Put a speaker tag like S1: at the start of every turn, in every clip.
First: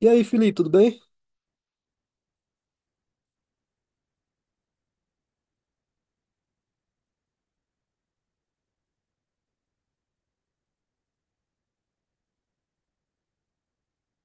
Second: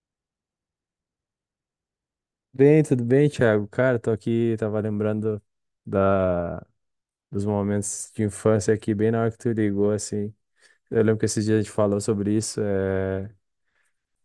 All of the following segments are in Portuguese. S1: E aí, Felipe, tudo bem?
S2: Bem, tudo bem, Thiago? Cara, tô aqui, tava lembrando da, dos momentos de infância aqui, bem na hora que tu ligou, assim. Eu lembro que esses dias a gente falou sobre isso.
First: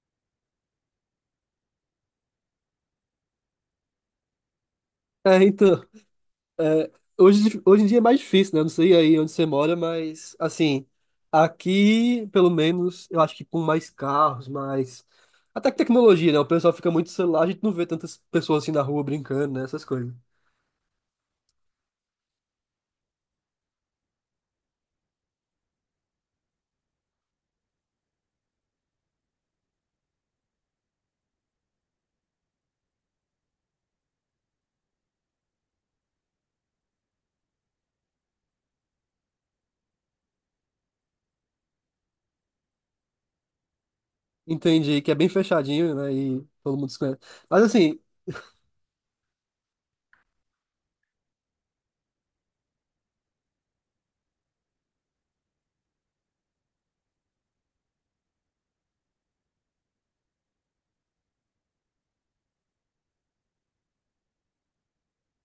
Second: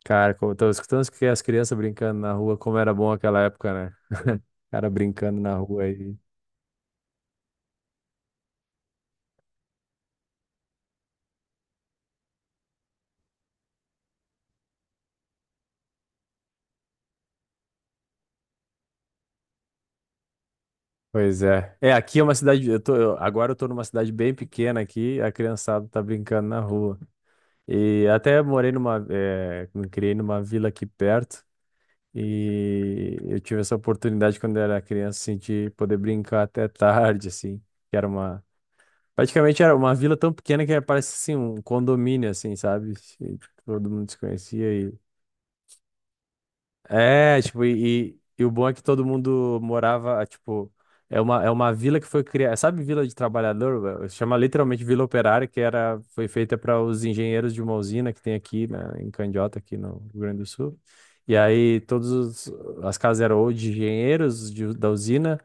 S2: Cara, como eu tava escutando que as crianças brincando na rua, como era bom aquela época, né? Cara brincando
S1: É,
S2: na rua
S1: então,
S2: aí.
S1: é, hoje em dia é mais difícil, né? Eu não sei aí onde você mora, mas, assim, aqui, pelo menos, eu acho que com mais carros, mais. Até que tecnologia, né? O pessoal fica muito no celular, a gente não vê tantas pessoas assim na rua brincando, né? Essas coisas.
S2: Pois é. É, aqui é uma cidade. Agora eu tô numa cidade bem pequena aqui, a criançada tá brincando na rua. E até morei numa. É me criei numa vila aqui perto. E eu tive essa oportunidade quando eu era criança, assim, de poder brincar até tarde, assim, que era uma... praticamente era uma vila tão pequena que parece, assim, um condomínio, assim, sabe? E todo mundo se conhecia.
S1: Entendi que é bem fechadinho, né? E todo mundo se conhece.
S2: É, tipo,
S1: Mas, assim,
S2: e o bom é que todo mundo morava, tipo, é uma vila que foi criada. Sabe Vila de Trabalhador velho? Chama literalmente Vila Operária, que era, foi feita para os engenheiros de uma usina que tem aqui, né, em Candiota, aqui no Rio Grande do Sul. E aí todas as casas eram ou de engenheiros da usina,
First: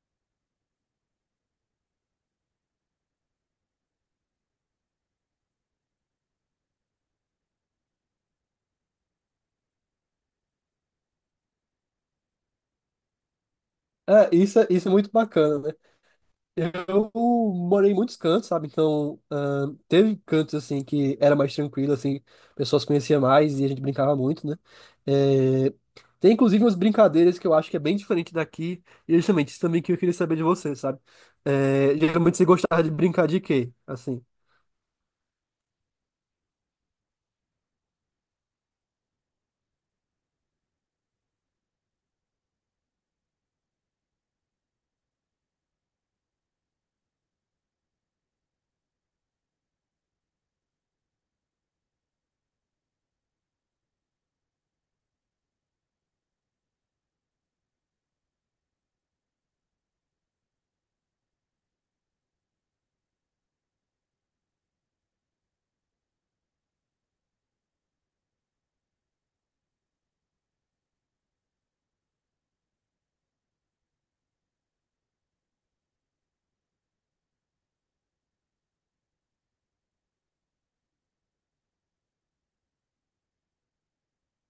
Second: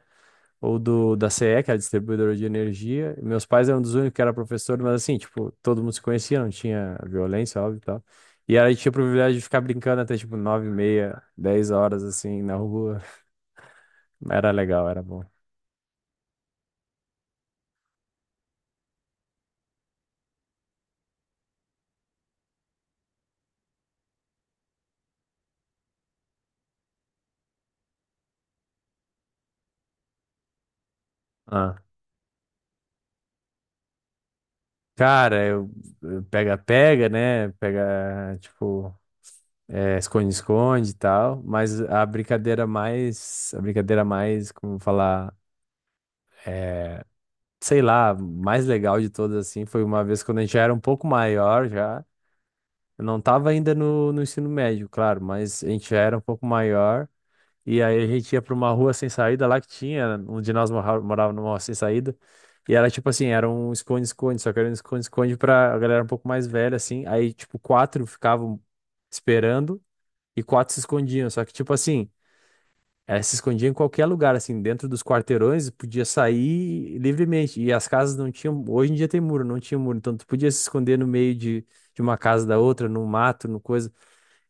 S2: ou do da CE, que é a distribuidora de energia. E meus pais eram dos únicos que era professor, mas assim, tipo, todo mundo se conhecia, não tinha violência, óbvio e tal. E aí tinha o privilégio de ficar brincando até tipo 9h30, 10 horas assim na rua.
S1: é,
S2: Era
S1: isso, isso
S2: legal,
S1: é
S2: era
S1: muito
S2: bom.
S1: bacana, né? Eu morei em muitos cantos, sabe? Então, teve cantos, assim, que era mais tranquilo, assim, pessoas conheciam mais e a gente brincava muito, né? É, tem, inclusive, umas brincadeiras que eu acho que é bem diferente daqui, e justamente isso também que eu queria saber de você, sabe?
S2: Ah.
S1: É, geralmente você gostava de brincar de quê, assim?
S2: Cara, eu pega-pega, né? Pega, tipo, esconde-esconde e tal, mas a brincadeira mais, como falar, é, sei lá, mais legal de todas, assim, foi uma vez quando a gente já era um pouco maior, já, eu não tava ainda no ensino médio, claro, mas a gente já era um pouco maior, e aí a gente ia pra uma rua sem saída lá que tinha, um de nós morava numa rua sem saída. E era tipo assim, era um esconde-esconde, só que era um esconde-esconde pra a galera um pouco mais velha, assim. Aí, tipo, quatro ficavam esperando e quatro se escondiam. Só que, tipo assim, elas se escondiam em qualquer lugar, assim, dentro dos quarteirões, podia sair livremente. E as casas não tinham. Hoje em dia tem muro, não tinha muro. Então tu podia se esconder no meio de uma casa da outra, no mato, no coisa.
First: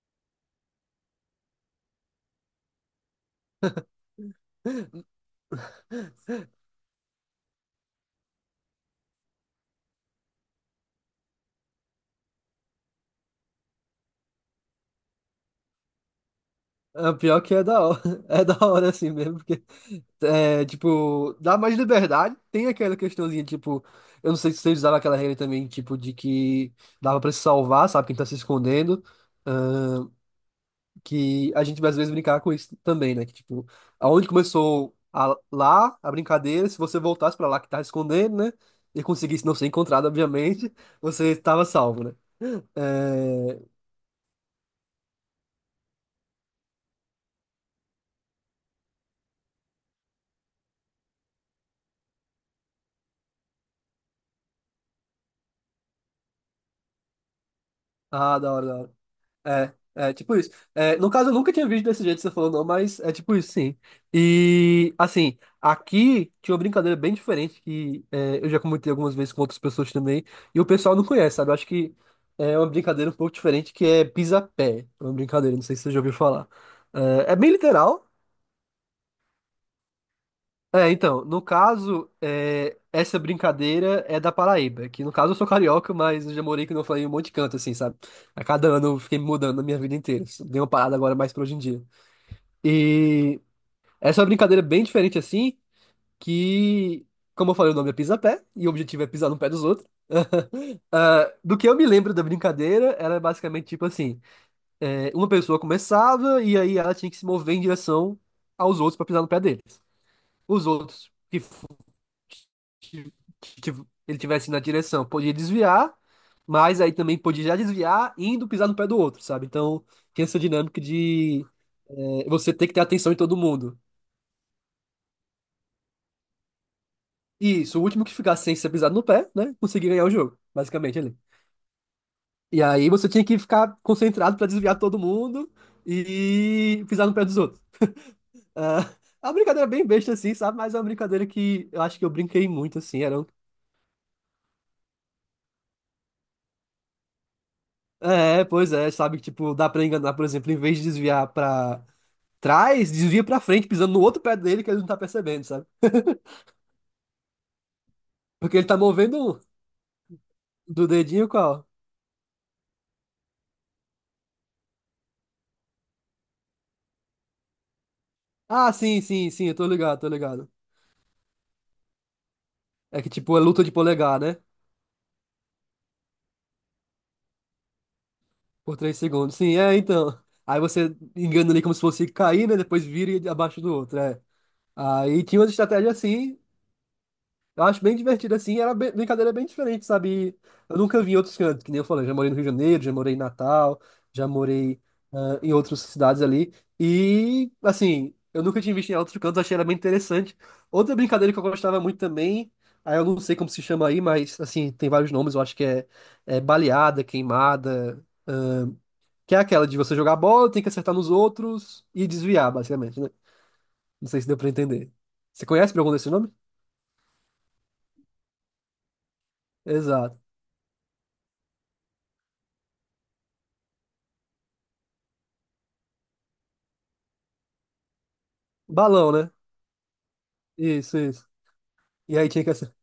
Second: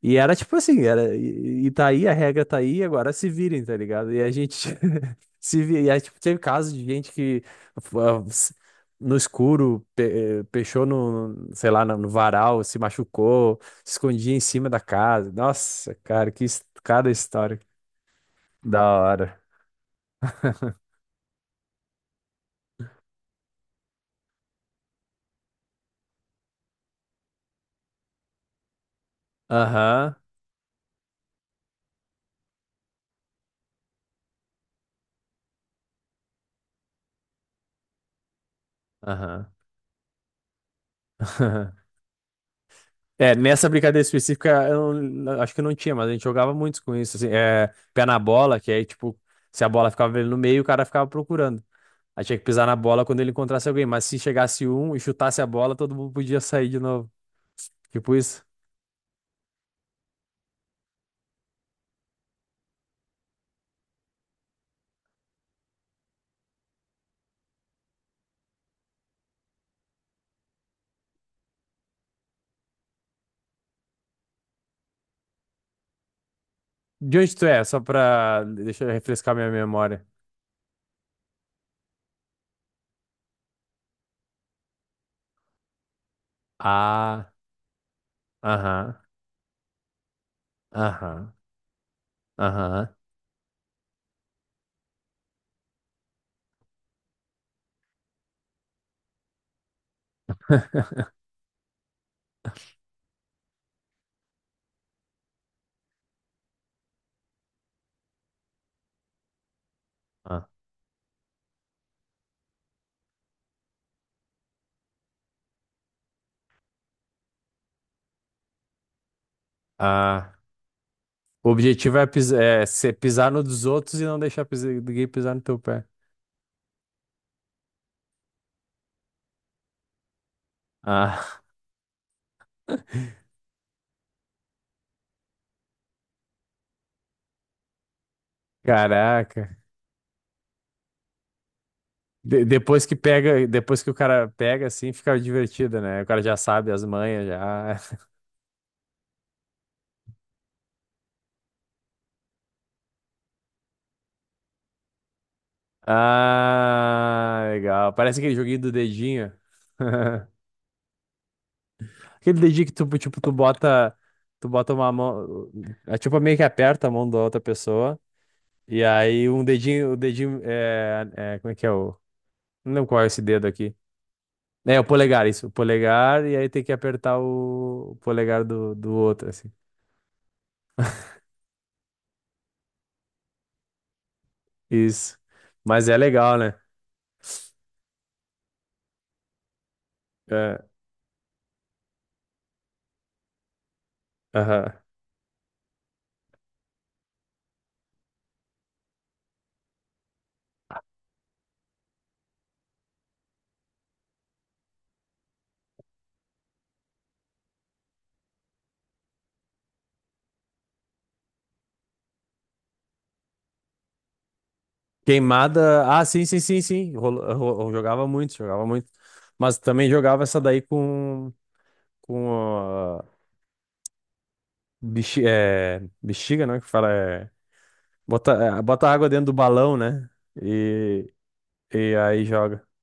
S2: E era tipo assim, era, e tá aí, a regra tá aí, agora se virem, tá ligado? E a gente se vira, e aí, tipo, teve casos de gente que ah, s- no escuro pechou sei lá, no varal, se machucou, se escondia em cima da casa. Nossa, cara, cada
S1: Ah, pior que
S2: história.
S1: é da hora, é da
S2: Da
S1: hora assim mesmo,
S2: hora.
S1: porque, tipo, dá mais liberdade, tem aquela questãozinha, tipo, eu não sei se vocês usavam aquela regra também, tipo, de que dava pra se salvar, sabe, quem tá se escondendo,
S2: Aham,
S1: que a gente vai às vezes brincava com isso também, né, que, tipo, aonde começou lá a brincadeira, se você voltasse pra lá que tá escondendo, né, e conseguisse
S2: aham.
S1: não ser encontrado, obviamente, você estava salvo, né.
S2: É,
S1: É...
S2: nessa brincadeira específica, eu não- acho que não tinha, mas a gente jogava muito com isso, assim, é, pé na bola, que aí, tipo, se a bola ficava ali no meio, o cara ficava procurando. Aí tinha que pisar na bola quando ele encontrasse alguém, mas se chegasse um e chutasse a bola, todo mundo podia sair de novo. Tipo
S1: Ah,
S2: isso.
S1: da hora, da hora. É, tipo isso. É, no caso, eu nunca tinha visto desse jeito que você falou, não, mas é tipo isso, sim. E, assim, aqui tinha uma brincadeira bem diferente que é, eu já comentei algumas vezes com outras pessoas também, e o pessoal não conhece, sabe? Eu acho que é uma brincadeira um pouco diferente que é pisapé. É uma brincadeira, não sei se você já ouviu falar.
S2: De
S1: É,
S2: onde
S1: é
S2: tu
S1: bem
S2: é? Só
S1: literal,
S2: pra. Deixa eu refrescar minha memória.
S1: é, então, no caso, essa brincadeira é da Paraíba, que no caso eu sou carioca, mas eu já morei, que não falei, em um monte
S2: Ah,
S1: de canto, assim, sabe? A cada
S2: aham,
S1: ano eu fiquei me mudando na minha vida inteira. Dei uma parada agora mais
S2: aham,
S1: pra hoje em dia.
S2: aham.
S1: E essa é uma brincadeira bem diferente, assim, que, como eu falei, o nome é pisa-pé, e o objetivo é pisar no pé dos outros. Ah, do que eu me lembro da brincadeira, era basicamente tipo assim: uma pessoa começava e aí ela tinha que se mover em direção aos outros pra pisar no pé deles.
S2: Ah.
S1: Os outros que ele tivesse na direção. Podia desviar, mas aí também podia já desviar indo pisar no pé do outro, sabe? Então tem
S2: Ah.
S1: essa dinâmica de
S2: O objetivo é,
S1: você ter que ter atenção em
S2: pisar
S1: todo
S2: no dos
S1: mundo.
S2: outros e não deixar ninguém pisar no teu pé.
S1: Isso, o último que ficasse sem ser pisado no pé, né? Conseguia ganhar o jogo, basicamente ali.
S2: Ah,
S1: E aí você tinha que ficar concentrado pra desviar todo mundo e pisar no pé dos outros. Ah, é uma
S2: caraca.
S1: brincadeira bem besta assim, sabe? Mas é uma brincadeira que eu acho que eu brinquei muito
S2: Depois que
S1: assim,
S2: pega, depois que o cara pega, assim, fica divertido, né? O cara já sabe as manhas, já.
S1: pois é, sabe? Tipo, dá pra enganar, por exemplo, em vez de desviar pra trás, desvia pra frente, pisando no outro pé dele que ele não tá percebendo, sabe?
S2: Ah, legal. Parece aquele
S1: Porque
S2: joguinho
S1: ele
S2: do
S1: tá
S2: dedinho.
S1: movendo um do dedinho qual?
S2: Aquele dedinho que tu, tipo, tu bota uma mão, tipo, meio que aperta a mão da outra pessoa.
S1: Ah,
S2: E
S1: sim,
S2: aí
S1: sim,
S2: um
S1: sim, eu tô
S2: dedinho, o
S1: ligado, tô
S2: dedinho,
S1: ligado.
S2: como é que é o, não lembro
S1: É
S2: qual é
S1: que
S2: esse
S1: tipo, é
S2: dedo
S1: luta de
S2: aqui.
S1: polegar, né?
S2: É, o polegar, isso, o polegar, e aí tem que apertar o polegar do,
S1: Por
S2: do
S1: três
S2: outro,
S1: segundos.
S2: assim.
S1: Sim, é, então. Aí você engana ali como se fosse cair, né? Depois vira e abaixo do outro, é.
S2: Isso.
S1: Aí tinha uma
S2: Mas
S1: estratégia
S2: é
S1: assim.
S2: legal, né?
S1: Eu acho bem divertido assim, brincadeira bem diferente, sabe? E
S2: É,
S1: eu nunca vi em outros cantos, que nem eu falei, já morei no Rio de Janeiro, já morei em Natal, já
S2: aham.
S1: morei em outras cidades ali. E, assim, eu nunca tinha visto em outros cantos, achei ela bem interessante. Outra brincadeira que eu gostava muito também, aí eu não sei como se chama aí, mas, assim, tem vários nomes, eu acho que é, baleada, queimada, que é aquela de você jogar bola, tem que acertar nos outros e desviar, basicamente, né? Não sei se deu pra entender. Você conhece por
S2: Queimada.
S1: algum
S2: Ah,
S1: desses
S2: sim,
S1: nome?
S2: sim, sim, sim. Jogava muito, jogava muito. Mas também
S1: Exato.
S2: jogava essa daí com, com a bexiga, né? Que fala. Bota água
S1: Balão,
S2: dentro
S1: né?
S2: do balão, né?
S1: Isso,
S2: E,
S1: isso.
S2: e
S1: E
S2: aí
S1: aí tinha que
S2: joga.
S1: ser.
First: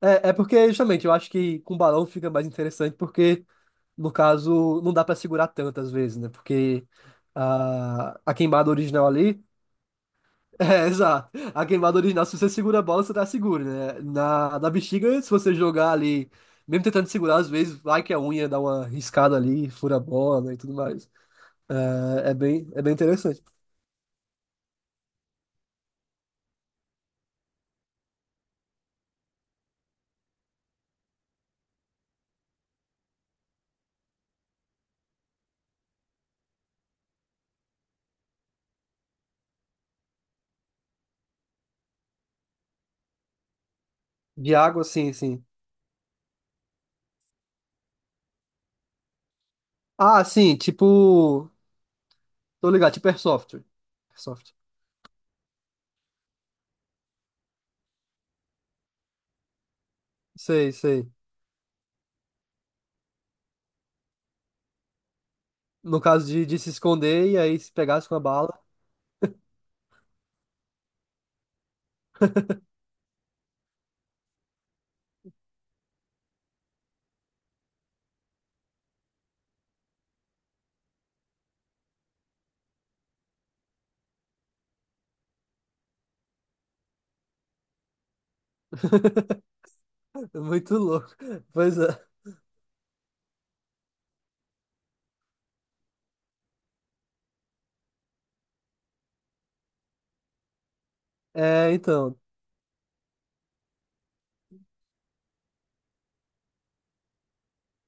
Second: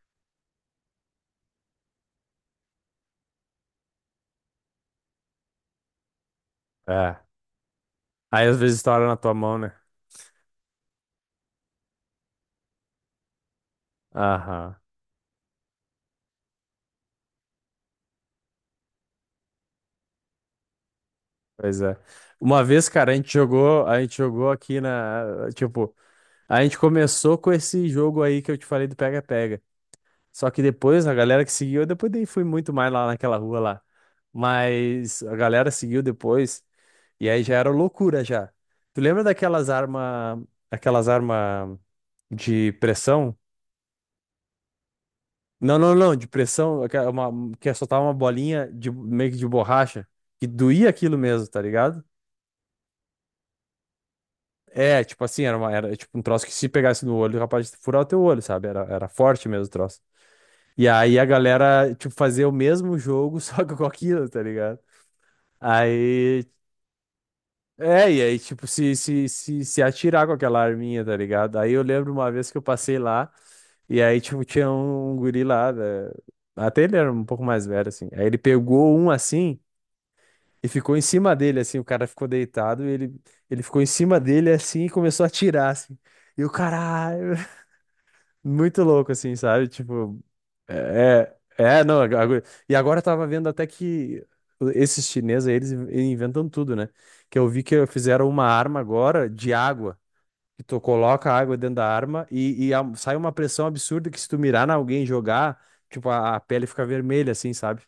S1: É, porque, justamente, eu acho que com balão fica mais interessante, porque, no caso, não dá pra segurar tanto às vezes, né? Porque
S2: É.
S1: a
S2: Aí às
S1: queimada
S2: vezes estoura
S1: original
S2: na tua
S1: ali.
S2: mão, né?
S1: É, exato. A queimada original, se você segura a bola, você tá seguro, né? Na
S2: Aham.
S1: bexiga, se você jogar ali, mesmo tentando segurar, às vezes, vai que a unha dá uma riscada ali, fura a bola, né, e tudo mais.
S2: Pois é.
S1: É, é
S2: Uma
S1: bem, é
S2: vez,
S1: bem
S2: cara,
S1: interessante.
S2: a gente jogou aqui na. Tipo, a gente começou com esse jogo aí que eu te falei do pega-pega. Só que depois, a galera que seguiu, eu depois nem fui muito mais lá naquela rua lá. Mas a galera seguiu depois, e aí já era loucura já. Tu lembra aquelas armas de pressão?
S1: De água, sim, sim.
S2: Não, não, não, de pressão, uma, que é soltar uma bolinha de, meio que de borracha,
S1: Ah,
S2: que
S1: sim,
S2: doía aquilo mesmo,
S1: tipo.
S2: tá ligado?
S1: Tô ligado, tipo Airsoft. Airsoft.
S2: É, tipo assim, era tipo um troço que se pegasse no olho, capaz de furar o teu olho, sabe? Era forte mesmo o troço.
S1: Sei,
S2: E
S1: sei.
S2: aí a galera, tipo, fazia o mesmo jogo, só que com aquilo, tá ligado?
S1: No caso de,
S2: Aí.
S1: de se esconder e aí se pegasse
S2: É,
S1: com a
S2: e aí,
S1: bala,
S2: tipo, se atirar com aquela arminha, tá ligado? Aí eu lembro uma vez que eu passei lá, e aí, tipo, tinha um, guri lá, né? Até ele era um pouco mais velho, assim. Aí ele pegou um assim e ficou em cima dele, assim. O cara ficou deitado e ele ficou em cima dele, assim, e começou a atirar, assim. E o caralho, muito louco, assim, sabe? Tipo,
S1: muito louco. Pois é.
S2: Não. E agora eu tava vendo até que esses chineses, aí, eles inventam tudo, né? Que eu vi que fizeram uma arma agora de água. Que tu coloca a água
S1: É,
S2: dentro da
S1: então.
S2: arma e sai uma pressão absurda que se tu mirar na alguém e jogar, tipo, a pele fica vermelha, assim, sabe?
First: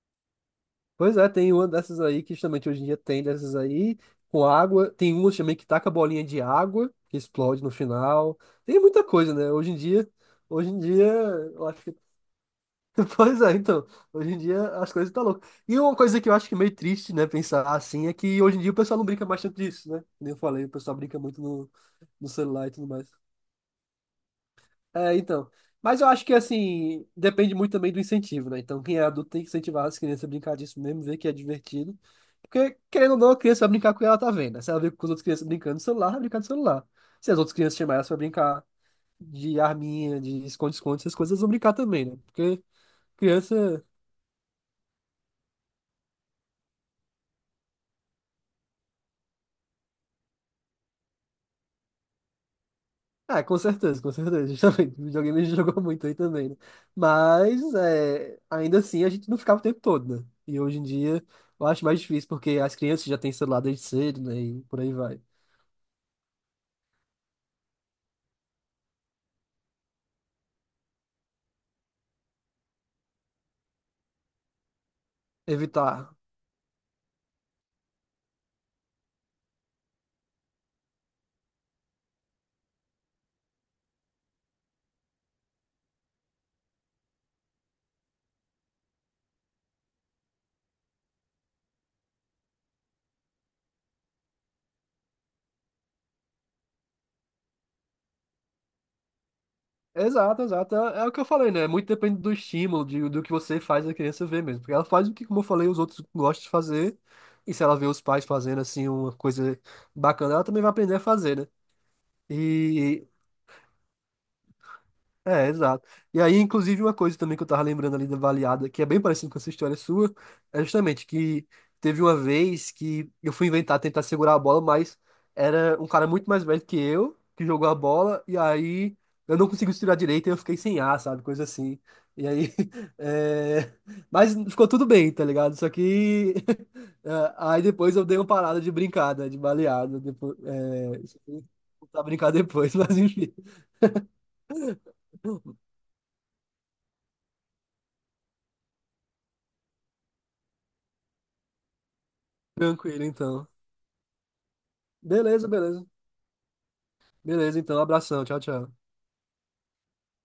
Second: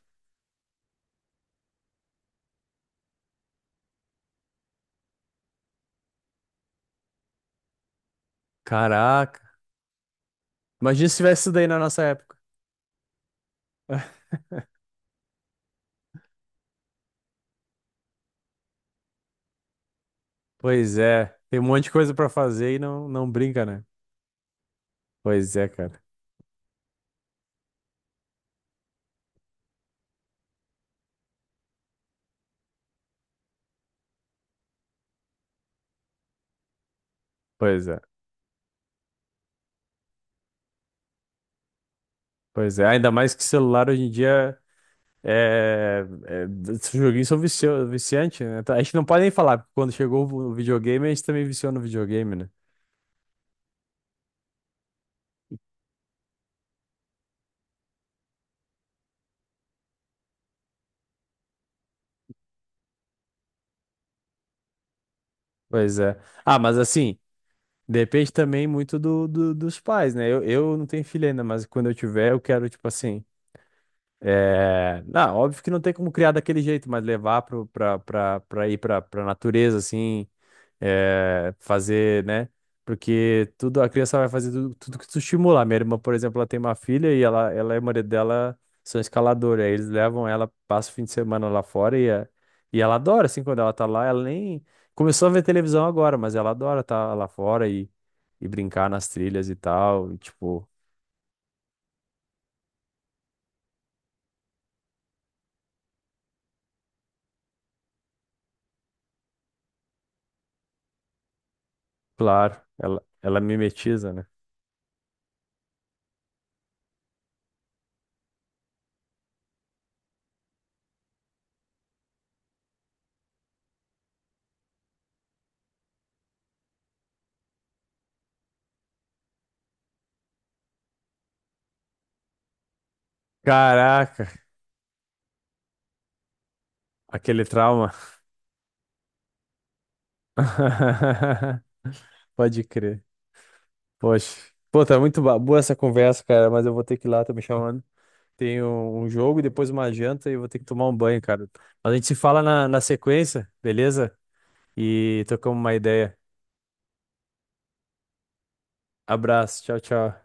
S1: Pois é, tem uma dessas aí que justamente hoje em dia tem dessas aí, com água. Tem uma também que taca bolinha de água, que explode no final. Tem muita coisa, né?
S2: Caraca.
S1: Hoje em dia,
S2: Imagina se tivesse isso daí
S1: eu
S2: na
S1: acho que.
S2: nossa época.
S1: Pois é, então. Hoje em dia as coisas estão loucas. E uma coisa que eu acho que é meio triste, né, pensar assim, é que hoje em dia o pessoal não brinca mais tanto disso, né? Como eu falei, o pessoal
S2: Pois
S1: brinca
S2: é.
S1: muito
S2: Tem um
S1: no,
S2: monte de coisa pra
S1: no celular e
S2: fazer e
S1: tudo
S2: não,
S1: mais.
S2: não brinca, né?
S1: É, então.
S2: Pois é, cara.
S1: Mas eu acho que, assim, depende muito também do incentivo, né? Então, quem é adulto tem que incentivar as crianças a brincar disso mesmo, ver que é divertido. Porque, querendo ou não, a criança vai brincar com o que ela tá vendo, né? Se ela vê com as outras crianças brincando no celular, vai brincar no celular. Se as outras crianças
S2: Pois
S1: chamarem
S2: é.
S1: elas pra brincar de arminha, de esconde-esconde, essas coisas, elas vão brincar também, né? Porque
S2: Pois é. Ainda mais que
S1: criança.
S2: celular hoje em dia. Esses joguinhos são viciantes, né? Tá. A gente não pode nem falar, porque quando chegou o videogame, a gente também viciou no videogame, né?
S1: Ah, com certeza, justamente. O videogame a gente jogou muito aí também, né? Mas, ainda assim, a gente não ficava o tempo todo, né? E hoje em dia, eu acho mais difícil, porque as crianças já têm celular desde cedo, né? E por aí vai.
S2: Pois é. Ah, mas assim, depende também muito dos pais, né? Eu não tenho filho ainda, mas quando eu tiver, eu quero, tipo assim. Não, óbvio que não tem como
S1: Evitar.
S2: criar daquele jeito, mas levar pro, pra, pra, pra ir pra natureza, assim, fazer, né? Porque tudo, a criança vai fazer tudo, tudo que tu estimular. Minha irmã, por exemplo, ela tem uma filha e ela e o marido dela são escaladores. Aí eles levam ela, passa o fim de semana lá fora e ela adora, assim, quando ela tá lá, ela nem começou a ver televisão agora, mas ela adora estar lá fora e brincar nas trilhas e tal. E,
S1: Exato,
S2: tipo,
S1: exato. É, é o que eu falei, né? Muito depende do estímulo, do que você faz a criança ver mesmo. Porque ela faz o que, como eu falei, os outros gostam de fazer. E se ela vê os pais fazendo, assim, uma coisa bacana, ela também vai aprender a fazer, né?
S2: claro, ela,
S1: E
S2: ela mimetiza, né?
S1: É, exato. E aí, inclusive, uma coisa também que eu tava lembrando ali da baleada, que é bem parecido com essa história sua, é justamente que teve uma vez que eu fui inventar tentar segurar a bola, mas era um cara muito mais velho que eu, que jogou a bola, e aí eu não consegui tirar direito e eu fiquei sem ar, sabe? Coisa assim. E aí. é,
S2: Caraca,
S1: Mas ficou tudo bem, tá ligado? Só que.
S2: aquele
S1: Aí
S2: trauma.
S1: depois eu dei uma parada de brincada, de baleada. Depois. Isso aí, vou voltar a brincar
S2: Pode
S1: depois, mas
S2: crer.
S1: enfim.
S2: Poxa. Pô, tá muito boa essa conversa, cara, mas eu vou ter que ir lá, tô me chamando. Tenho um jogo e depois uma janta e eu vou ter que tomar um banho, cara. Mas a gente se fala na
S1: Tranquilo, então.
S2: sequência, beleza? E
S1: Beleza,
S2: trocamos uma
S1: beleza.
S2: ideia.
S1: Beleza, então. Abração. Tchau, tchau.
S2: Abraço, tchau, tchau.